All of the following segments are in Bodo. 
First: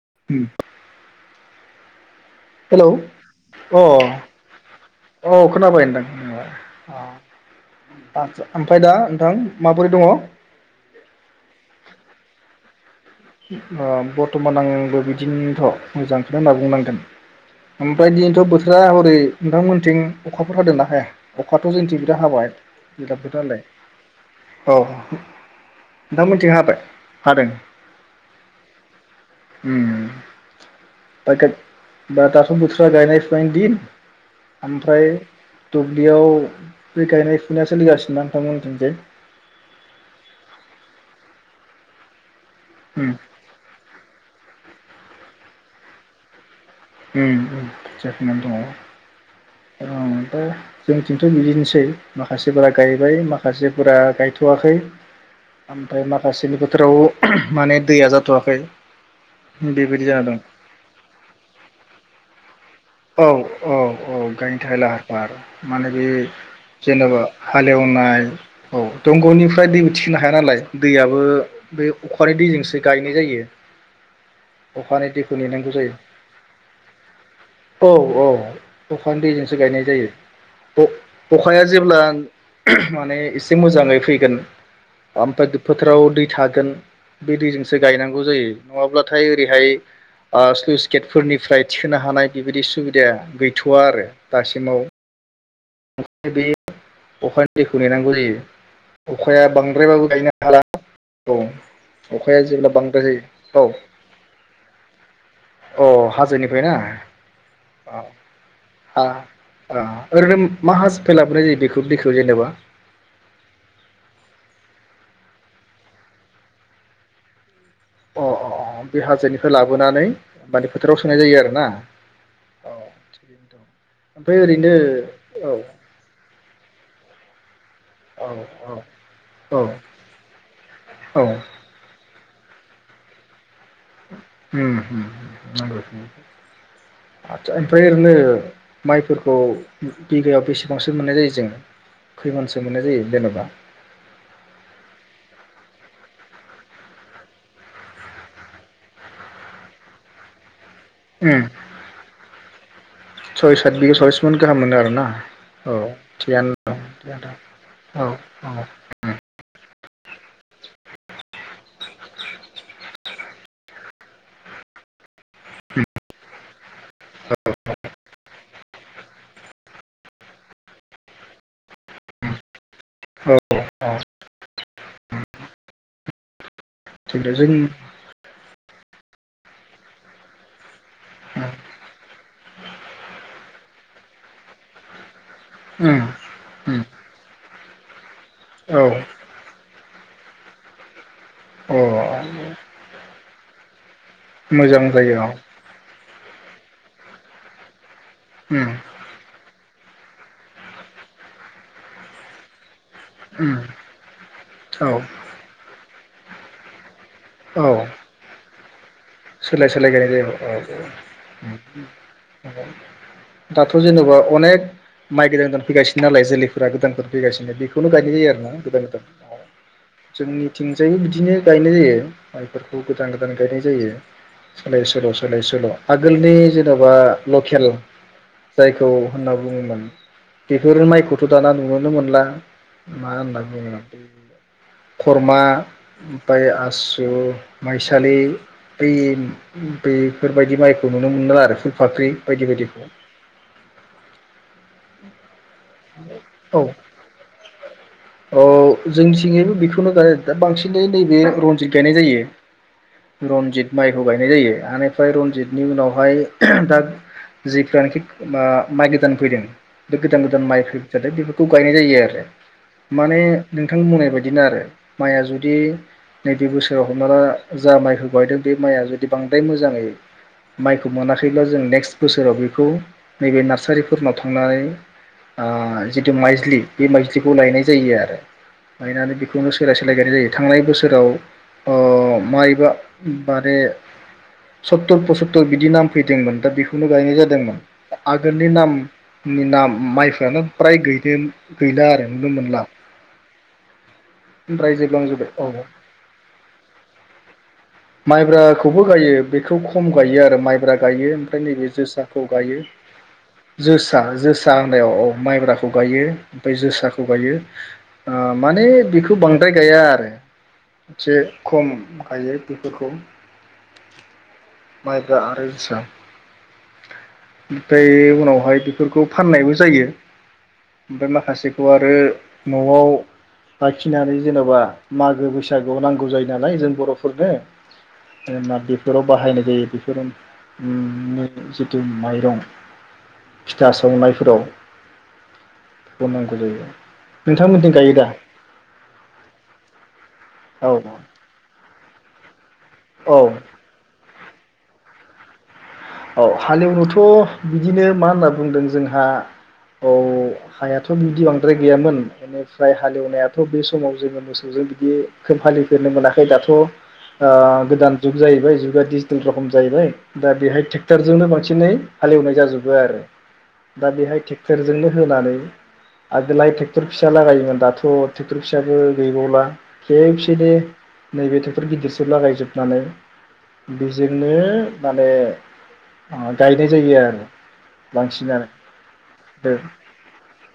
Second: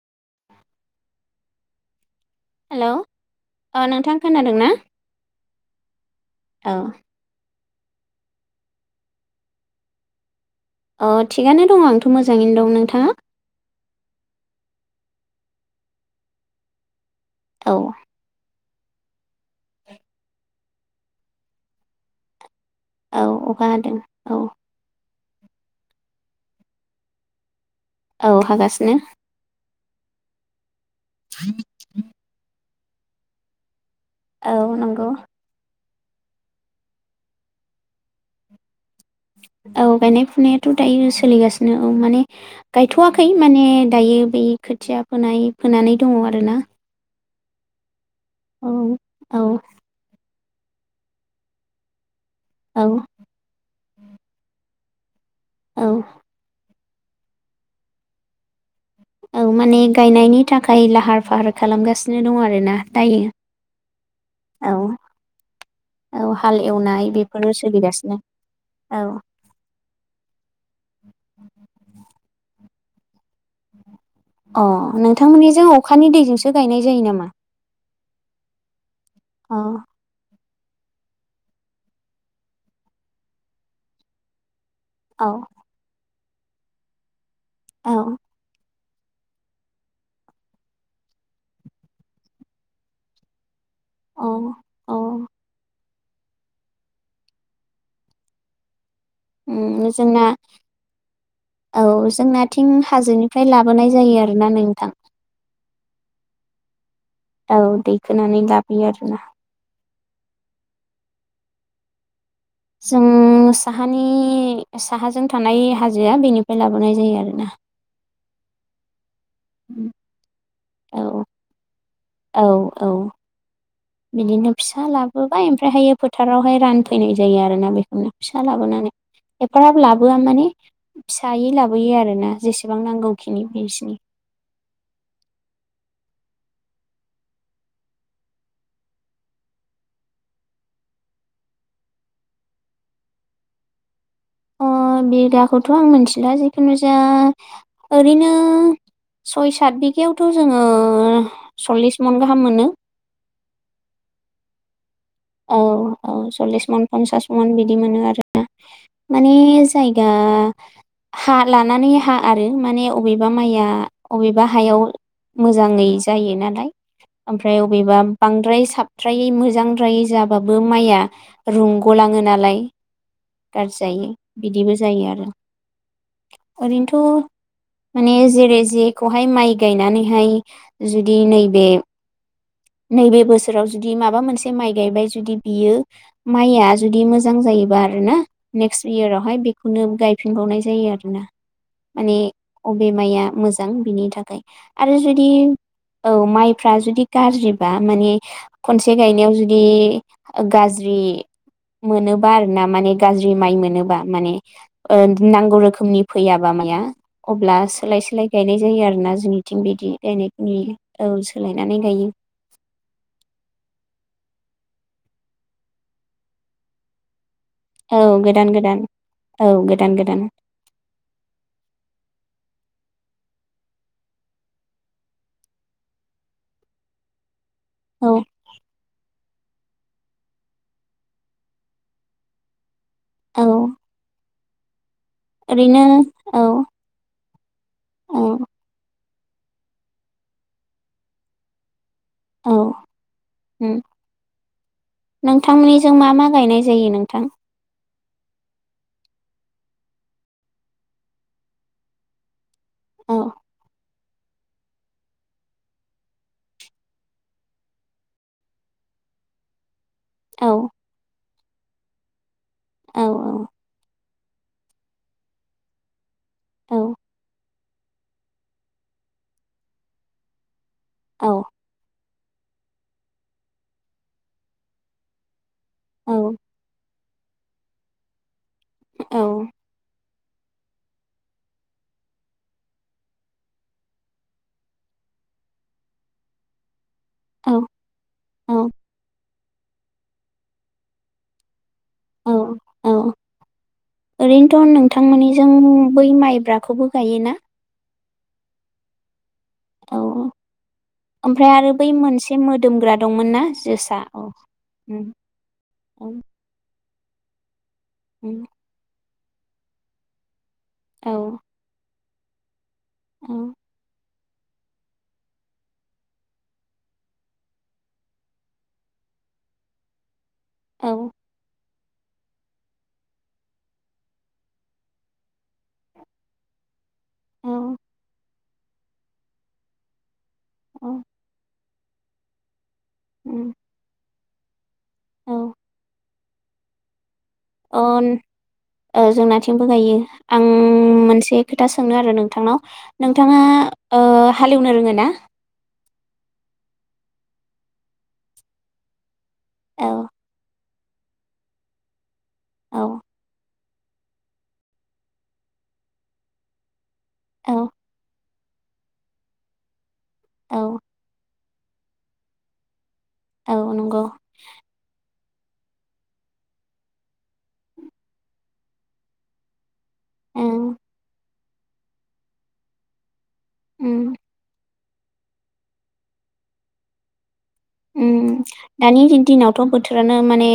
[unintelligible] हेलौ अ नोंथां खोनादोंना? अ खोनाबाय नोंथां [unintelligible] आदसा ओमफ्राय दा नोंथां माबोरै दङ? अ थिगानो दङ आंथ' मोजाङैनो दं। नोंथाङा? ओ बर्थमान आंबो बिदिनोथ' मोजांखौनो होनना बुंनांगोन। औ ओमफ्राय दिनैथ' बो थोरा हरै नोंथांमोनथिं अखाफोर हादोंना हाया अखाथ' जोंथिं बिराद हाबाय। औ अखा हादों [unintelligible] औ। नोंथां मोनथिं हाबाय हादों। औ हागासिनो। उम। हयथ' बा दासो बोथोर गायनाय फुनायनि दिन। औ ओमफ्राय नंगौ। दुब्लियाव बे गायनाय फुनाया सोलिगासिनो नोंथांमोनिथिंजाय। औ गायनाय फुनायाथ' दायो सोलिगासिनो औ माने। उम गायथ'वाखै माने दायो बै। खोथिया फोनाय फोनानै दङ आरो ना। उम उम। जाख'नानै दङ औ [unintelligible] दा जोंनिथिंथ' बिदिनोसै। माखासेफोरा औ गायबाय माखासेफोरा गायथ'वाखै। औ ओमफ्राय माखासेनि बो थोराव माने दैया जाथ'वाखै। औ माने बेबायदि जाना दं गायनायनि थाखाय लाहार फाहार। खालामगासिनो दं आरोना। औ दायो औ औ गायनो औ थाखाय लाहार फाहार माने बे औ हाल एवनाय जेनेबा बेफोरो सोलिगासिनो हालेवनाय औ दंग'निफ्राय दै उथिनो हाया नालाय दैयाबो बे अखानि दैजोंसो। गायनाय जायो। अ अखानि दैखौ नोंथांमोननिजों नेनांगौ जायो अखानि दैजोंसो गायनाय जायो नामा? औ औ अखानि दैजोंसो अ गायनाय जायो। अखाया जेब्ला [unintelligible] माने एसे मोजाङै फैगोन। आंफाय औ फोथाराव दै। थागोन। बे दैजोंसो औ गायनांगौ जायो। नङाब्लाथाय ओरैहाय ओ स्लुइस गेटफोरनिफ्राय थिखोनो हानाय। बेबायदि सुबिदा गै थ'वा आरो औ दासिमाव। औ [unintelligible] बे अखानि दैखौ नेनांगौ जायो। अखाया ओम बांद्रायबाबो जोंना गायनो हाला औ अखाया जेब्ला जोंनाथिं बांद्राय हाजोनिफ्राय जायो लाबोनाय औ जायो आरोना नोंथां। अ' हाजोनिफ्राय ना? औ दैखोनानै लाबोयो आरोना। ओरैनोम मा हास फे लाबोनाय जायो दैखौ बेखौ जेनेबा। जों साहानि साहाजों थानाय हाजोआ बेनिफ्राय लाबोनाय जायो आरोना। अ' अ' अ' बे हाजोनि फाय लाबोनानै माने फोथाराव सोनाय औ जायो आरोना? औ औ थिगैनो दं ओमफ्राय बिदिनो ओरैनो फिसा लाबोबाय औ ओमफ्रायहायो फोथारावहाय रानफैनाय जायो आरोना बेख उम औ फिसा लाबोनानै औ एफाराब लाबोआ माने औ फिसायै लाबोयो आरोना। जेसेबां नांगौखिनि बिसिनि उम उम [unintelligible] आथसा ओ ओमफ्राय ओरैनो माइफोरखौ बिगायाव बेसेबांसो मोननाय जायो जों खैमनसो मोननाय जायो जेन'बा? अ' बिगाखौथ' आं मिथिला जिखुनु जाया ओरैनो सय साथ बिगायावथ' जोङो ओम सल्लिस मन गाहाम मोनो सय साथ बिगायाव सललिस मन गाहाम मोनो आरो ना? औ औ सल्लिस मन पन्सास दं मन बिदि औ मोनो आरो औ माने जायगा हा लानानै हा आरो माने अबेबा माइआ अबेबा हायाव मोजाङै जायो नालाय। ओमफ्राय बबेबा बांद्राय साबद्राय मोजां फ्राय जाबाबो माइआ रूंग'लाङो नालाय। औ गाज्रि औ जायो बिदिबो जायो आरो। थिग ओरैनोथ' जों माने जेरै जेख खौहाय माइ गायनानैहाय जुदि उम नैबे नैबे बोसोराव जुदि माबा मोनसे माइ गायबाय जुदि बियो माइया उम जुदि मोजां जायोबा आरो ना औ नेक्सट इयारावहाय बेखौनो गाय फिनबावनाय जायो आरो ना। अ माने अबे माइया मोजां बिनि थाख थाखाय मोजां आरो जायो औ जुदि औ माइ फ्रा जुदि गारज्रि बा माने उम खनसे गायनायाव जु दि ओ गाज्रि मोनोबा आरोना माने गाज्रि माइ उम मोनोबा माने औ ओ नांगौ रोखोमनि फैयाबा माया अब्ला औ सोलाय सोलाय गायनाय जायो आरोना जोंनिथिं सोलाय सोलाय बिदि गायनाय जायो गायनायखौ नुयो औ सोलायनानै गायो औ दाथ जेनबा अनेक माइ गोदान गोदान फैगासिनो नालाय जोलैफोरा गोदानफोर फैगासिनो बेखौनो गायनाय जायो आरोना गोदान गोदान औ गोदान गोदान जोंनिथिंजायबो बिदिनो गायनाय जायो माइफोरखौ गोदान गोदान गायनाय जायो सोलाय सोल सोलाय सोल आगोलनि जेनबा ल खेल औ जायखौ होनना बुङोमोन बेफोर माइखौथ दाना नुुनोनो मोनला मा होनना औ बुंगोन [unintelligible] खरमा ओरैनो औ ओमफ्राय आसु माइसालि औ बै बेफोरबायदि माइखौ नुनो मोनो आरोखि फाख्रि बायदि औ बायदिखौ उम नोंथांनि जों मा मा गायनाय जायो नोंथां अ जोंनिथिंजायबो बेखौनो गाय दा बांसिनै नैबे रनजित गायनाय औ जायो रनजित माइ खौ गायनाय जायो बेनिफ्राय रनजितनि उनावहाय दा जेफ्रानोखि मा माइ गोदान फैदों बे गोदान औ गोदान माइ बेफोरखौ गायनाय जायो आरो औ माने नोंथां बुंनाय बायदि बिदिनो आरो माइया जुदि नैबे औ बोसोराव हमना ला जा माइखौ गायदों बे माइआ जुदि बांद्राय मोजाङै माइखौ मोनाखैल्बा औ जों नेक्स् बोसोराव बेखौ नैबे नार्सारिफोरनाव थांनानै आ औ जितु माइज्लि बे माइज्लि खौ लायनाय जायो आरो लायनानै औ बेखौनो सोलाय सोलाय गायनाय जायो थांनाय बोसोराव ओ माइब्रा माने सत्तुर पसत्तुर बिदि नाम फैदोंमोन दा बेफोर खौनो गायनाय जादोंमोन औ आगोलनि औ नाम नि नाम माइ प्राय गैदेन औ औ ओरैनोथ ओमफ्राय जोबलांजोब्बाय औ नोंथांमोननिजों बै माइब्राखौबो गायोना माइब्राखौबो गायो बे बेखौ खम औ गायो आरो माइब्रा गायो ओमफ्राय नैबे आरो बै जोसाखौ मोनसे गायो मोदोमग्रा दंमोन ना जोसा औ जोसा होनायाव उम औ माइब्राखौ गायो उम ओमफ्राय जोसा जोसाखौ गायो अ उम माने बि दि बांद्राय गैाया आरो औ से खम गायो बेखौ औ माइब्रा आरो जोसा ओमफ्राय उनावहाय बेफोरखौ फाननायबो जायो औ ओमफ्राय माखासे आरो न'आव लाखिनानै जेनेबा मागो बैसागुआव नांगौ जायो नालाय जों बर' खुरनो औ जोना बेफोराव बाहायनाय जायो औ बेफोरावनो उ द माइरं उम फिथा संनाय फोराव औ बुंनांगौ जायो नोंथांमोनथिं गायो दा अ जोंनाथिंबो गायो आं औ मोनसे खोथा सोंनो आरो नोंथांनाव औ नोंथाङा हालेवनो रोङो ना औ हालेवनोथ' बिदिनो मा होनना बुंदों जोंहा औ हायाथ' बिदि बांद्राय गैयामोन बेनिफ्राय औ हालेवनायाथ' बे समाव जोङो मोसौजों बिदि [unintelligible] फोरनो मोनाखै दाथ' औ गोदान जुग जाहैबाय जुगा डिजिटेल रखम जाहैबायै दा बेहाय थ औ ट्रेक्टरजोंनो बांसिनै हालेवनाय जाजोबो आरो। औ दा नंगौ बेहाय ट्रेक्टरजोंनो होनानै आगोलाय ट्रेक्टर फिसा लागायोमोन दाथ' ट्रेक्टर फिसायाबो गैबावला। खेबसेनो ओं नैबे टे फोर गिदिरसो लागायजोबनानै उम बेजोंनो माने अ गायनो जायोानो दानि दिनावथ' बोथोरानो माने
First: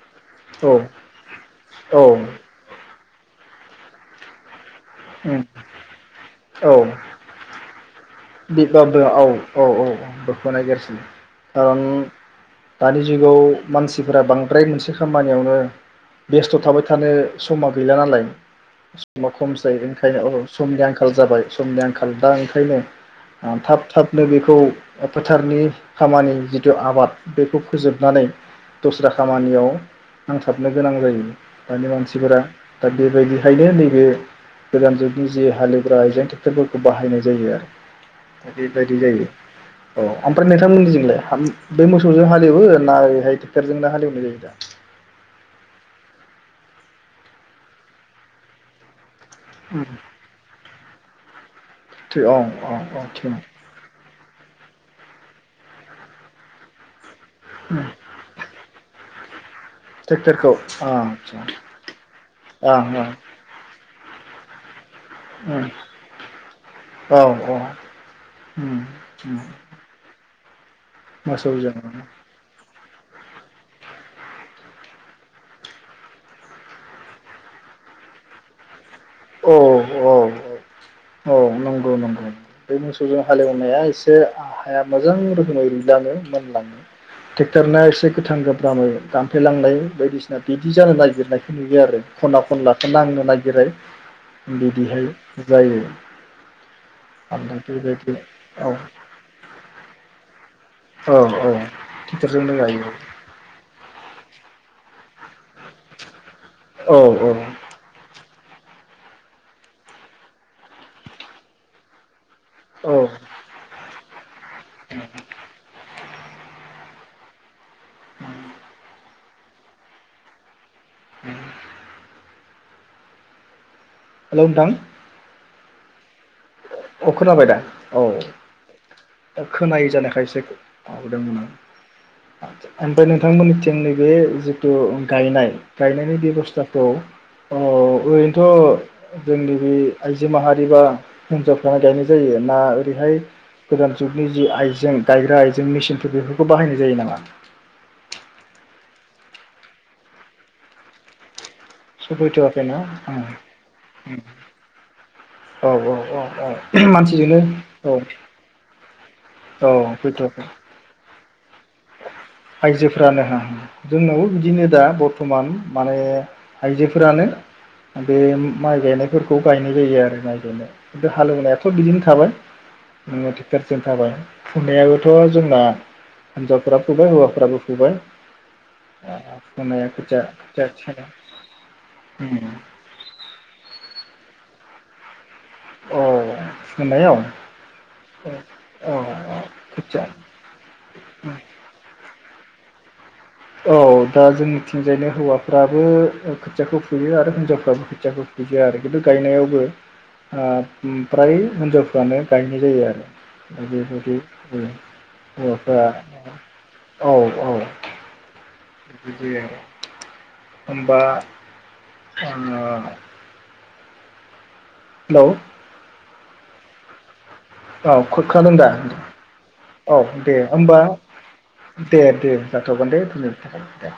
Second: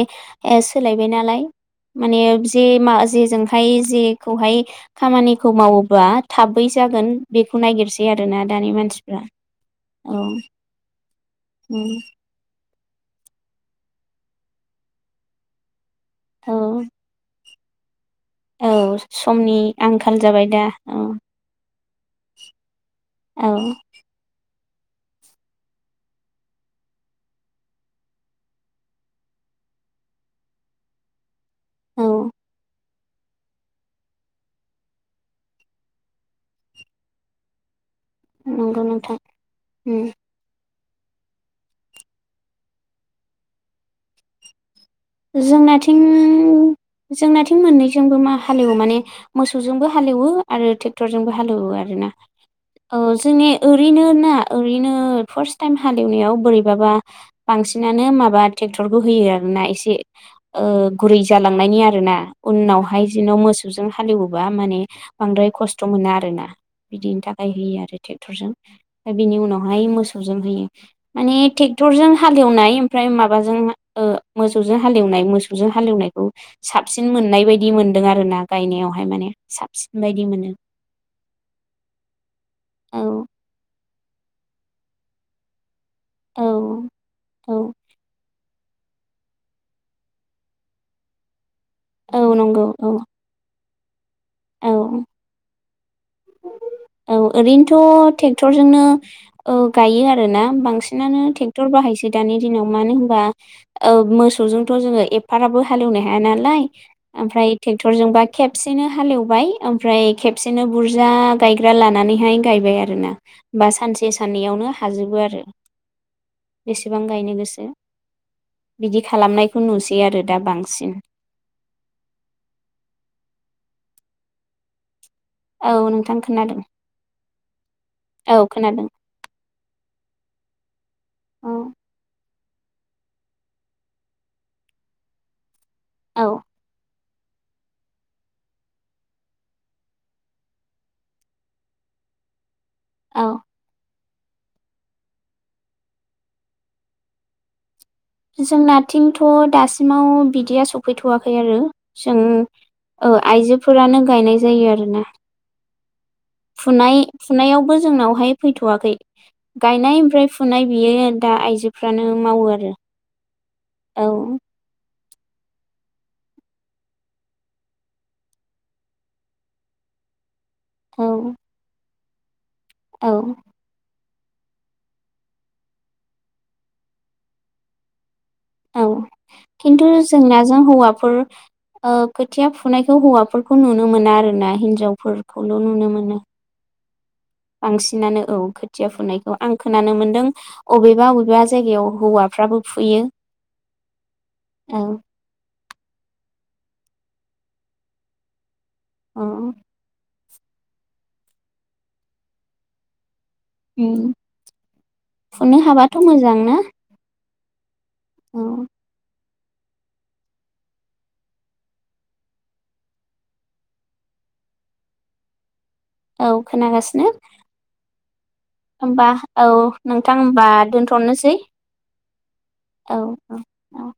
औ सोलायबाय नालाय, औ माने उम जे मा जेजोंहाय जेखौहाय खामानिखौ मावोब्ला थाबै जागोन बेखौ नागिरसै आरो। बेबो औ औ औ औ बोखौ नागिरसिनो औ। दन उम [unintelligible] दानि जुगाव मानसिफोरा बांद्राय मोनसे खामानियावनो औ बेस्थ' थाबाय थानो समा गैला नालाय औ समा समनि खमसै आंखाल ओंखायनो औ जाबाय दा समनि औ आंखाल जाबाय समनि आंखाल दा ओंखायनो। औ थाब थाबनो बे बेखौ फोथारनि खामानि जिथु आबाद बेखौ फोजोबनानै दस्रा खामानियाव नांथाबनो गोनां जायो। दानि औ मानसिफोरा दा बेबायदिहायनो नैबे गोदान जुगनि जे हालेवग्रा आइजें ट्रेक्टरफोरखौ बाहायनाय जायो आरो। नंगौ बेबायदि नोंथां जायो औ उम ओमफ्राय नोंथांमोननि जिं बै मोसौजों हालेवो ना ओरैहाय ट्रेक्टरजोंनो हालेवनाय जायो दा? जोंनाथिं जोंनाथिं मोननैजोंबो मा हालेवो माने मोसौजोंबो हालेवो आरो थ टक्टरबो हालेवआ आरोोना अ अ औ अ थिग जोंनि ओरैनो ना ओरैनो फार्स्टल टाइम हालेवनायाव बोरैबाबा बांसिनानो माबा ट्रेक्टरखौ होयो आरोना एसे ट्रेक्टरखौ गुरै आदसा जालांनायनि आरो ना ओं उनावहाय जेन' मोसौ जों हालेवोबा माने बांद्राय ओं खस्थ मोना आरोना बिदिनि थाखाय औ औ होयो आरो ट्रेक्टरजों ओमफ्राय बिनि उनावहाय मोसौ [unintelligible] माने मोसौजों ट्रेक्टरजों हालेवनाय ओमफ्राय माबाजों ओ मोसौजों जों हालेवनाय मोसौजों हालेवनायखौ साबसिन मोननाय बायदि मोन्दों आरो ना गायनायाव औव - औव औ - औ नंगौ नंगौ बे मोसौजों औ हालेवनाया एसे जे आ हाया मोजां रोखोमै रुय जानो मोनलाङो औ औ ट्रेक्टरना एसे गोथां गोम [unintelligible] दानफ्लेलांनाय बायदिसिना बिदि जानो नागिरनाय बियो आरो खना खनलाखौ नांनो नागिरै ओ - औ ओमफ्राय ओरैनोथ बेबायदि औ ट्रेक्टरजोंनो ओ गायो आरोना बां औ बांसिनानो औ ट्रेक्टर बाहायसै दानि ट्रेक्टरजोंनो दिनाव गायो मानो होनबा औ मोसौजोंथ जोङो एफाराबो हालेवनो हाया ना नालाय औ औ ओमफाय ट्रेक्टरजों बा खेबसेनो हालेव बाय ओमफ्राय खेबसेनो बुरजा गायग्रा लानानैहाय गायबाय औ आरोना बा सानसे साननैयावनो हाजोबो आरो बेसेबां गायनो गोसो बिदि खालामनायखौ नुसै आरो दा बांसिन [inaudible] हेलौ नोंथां औ नोंथां खोनादों अ खोनाबाय दा औ खोनायै जानाय [unintelligible] आव दोंमोन औ आदसा ओमफ्राय नोंथांमोनथिं नैबे जिथु गायनाय गायनायनि औ बेबस्थाखौ औ ओरैनोथ जोंनि बे आइजो माहारि बा हिनजावफ्रानो गायनाय जायो ना बेहाय औ गोदान जुगनि जि आइजें गायग्रा आइजें मेसिनफोर बेफोरखौ बाहायनाय जायो नामा जोंनाथिंथ दासिमाव बिदिया सफैथवाखै आरो जों सफैथ'वाखैना ओ आइजोफोरानो गायनाय जायो आरोना औ औ औ फुनाय मानसिजोंनो फुनायावबो औ जोंनावहाय फैथवाखै गायनाय ओमफ्राय फुनाय बियो दा आइजो आयजोफ्रानो हो औ जोंनाव बिदिनो दा समान माने आइजोफोरानो बे माइ गायनायफोरखौ गायनाय जायो आरो माइ औ नो हालौनायाथ' बिदिनो थाबाय। औ नोङो ट्रेक्ट'र सिम थाबाय। फुनायाबोथ' जोंना हिनजावफोरा फुबाय हौवाफ्राबो फुबाय औ किन्थु फुनाया खोथिया जोंनाजों खोथिया हौवाफोर ओ खोथिया थिखानाय फुनायखौ हौवाफोरखौ नुनो मोना आरो ना हि हिन्जावफोर खौल' नुनो मोनो। मोनायाव? बांसिनानो औ खोथिया फुनायखौ आं खोनानो खोथिया मोनदों अबेबा अबेबा जायगायाव हौवा फ्राबो फुयो। औ दा औ जोंनिथिंजायनो हौवा फ्राबो खोथियाखौ फुयो आरो हिनजावफ्राबो खोथियाखौ फुयो आरो। बेखौ औ गायनायावबो ओ फ्राय हिनजावफ्रानो गायनाय जायो आरो। द उम बेबायदि ज फुनो हौवाफोरा हाबाथ' मोजां ना औ। औ। औ [unintelligible] होमबा ओ हेलौ औ खोनागासिनो। औ। खोनादों दा होमबा औ औ नोंथां दे होमबा दोनथ'नोसै। दे दे। जाथ'गोन दे औ दिनैनि थाखाय औ दे।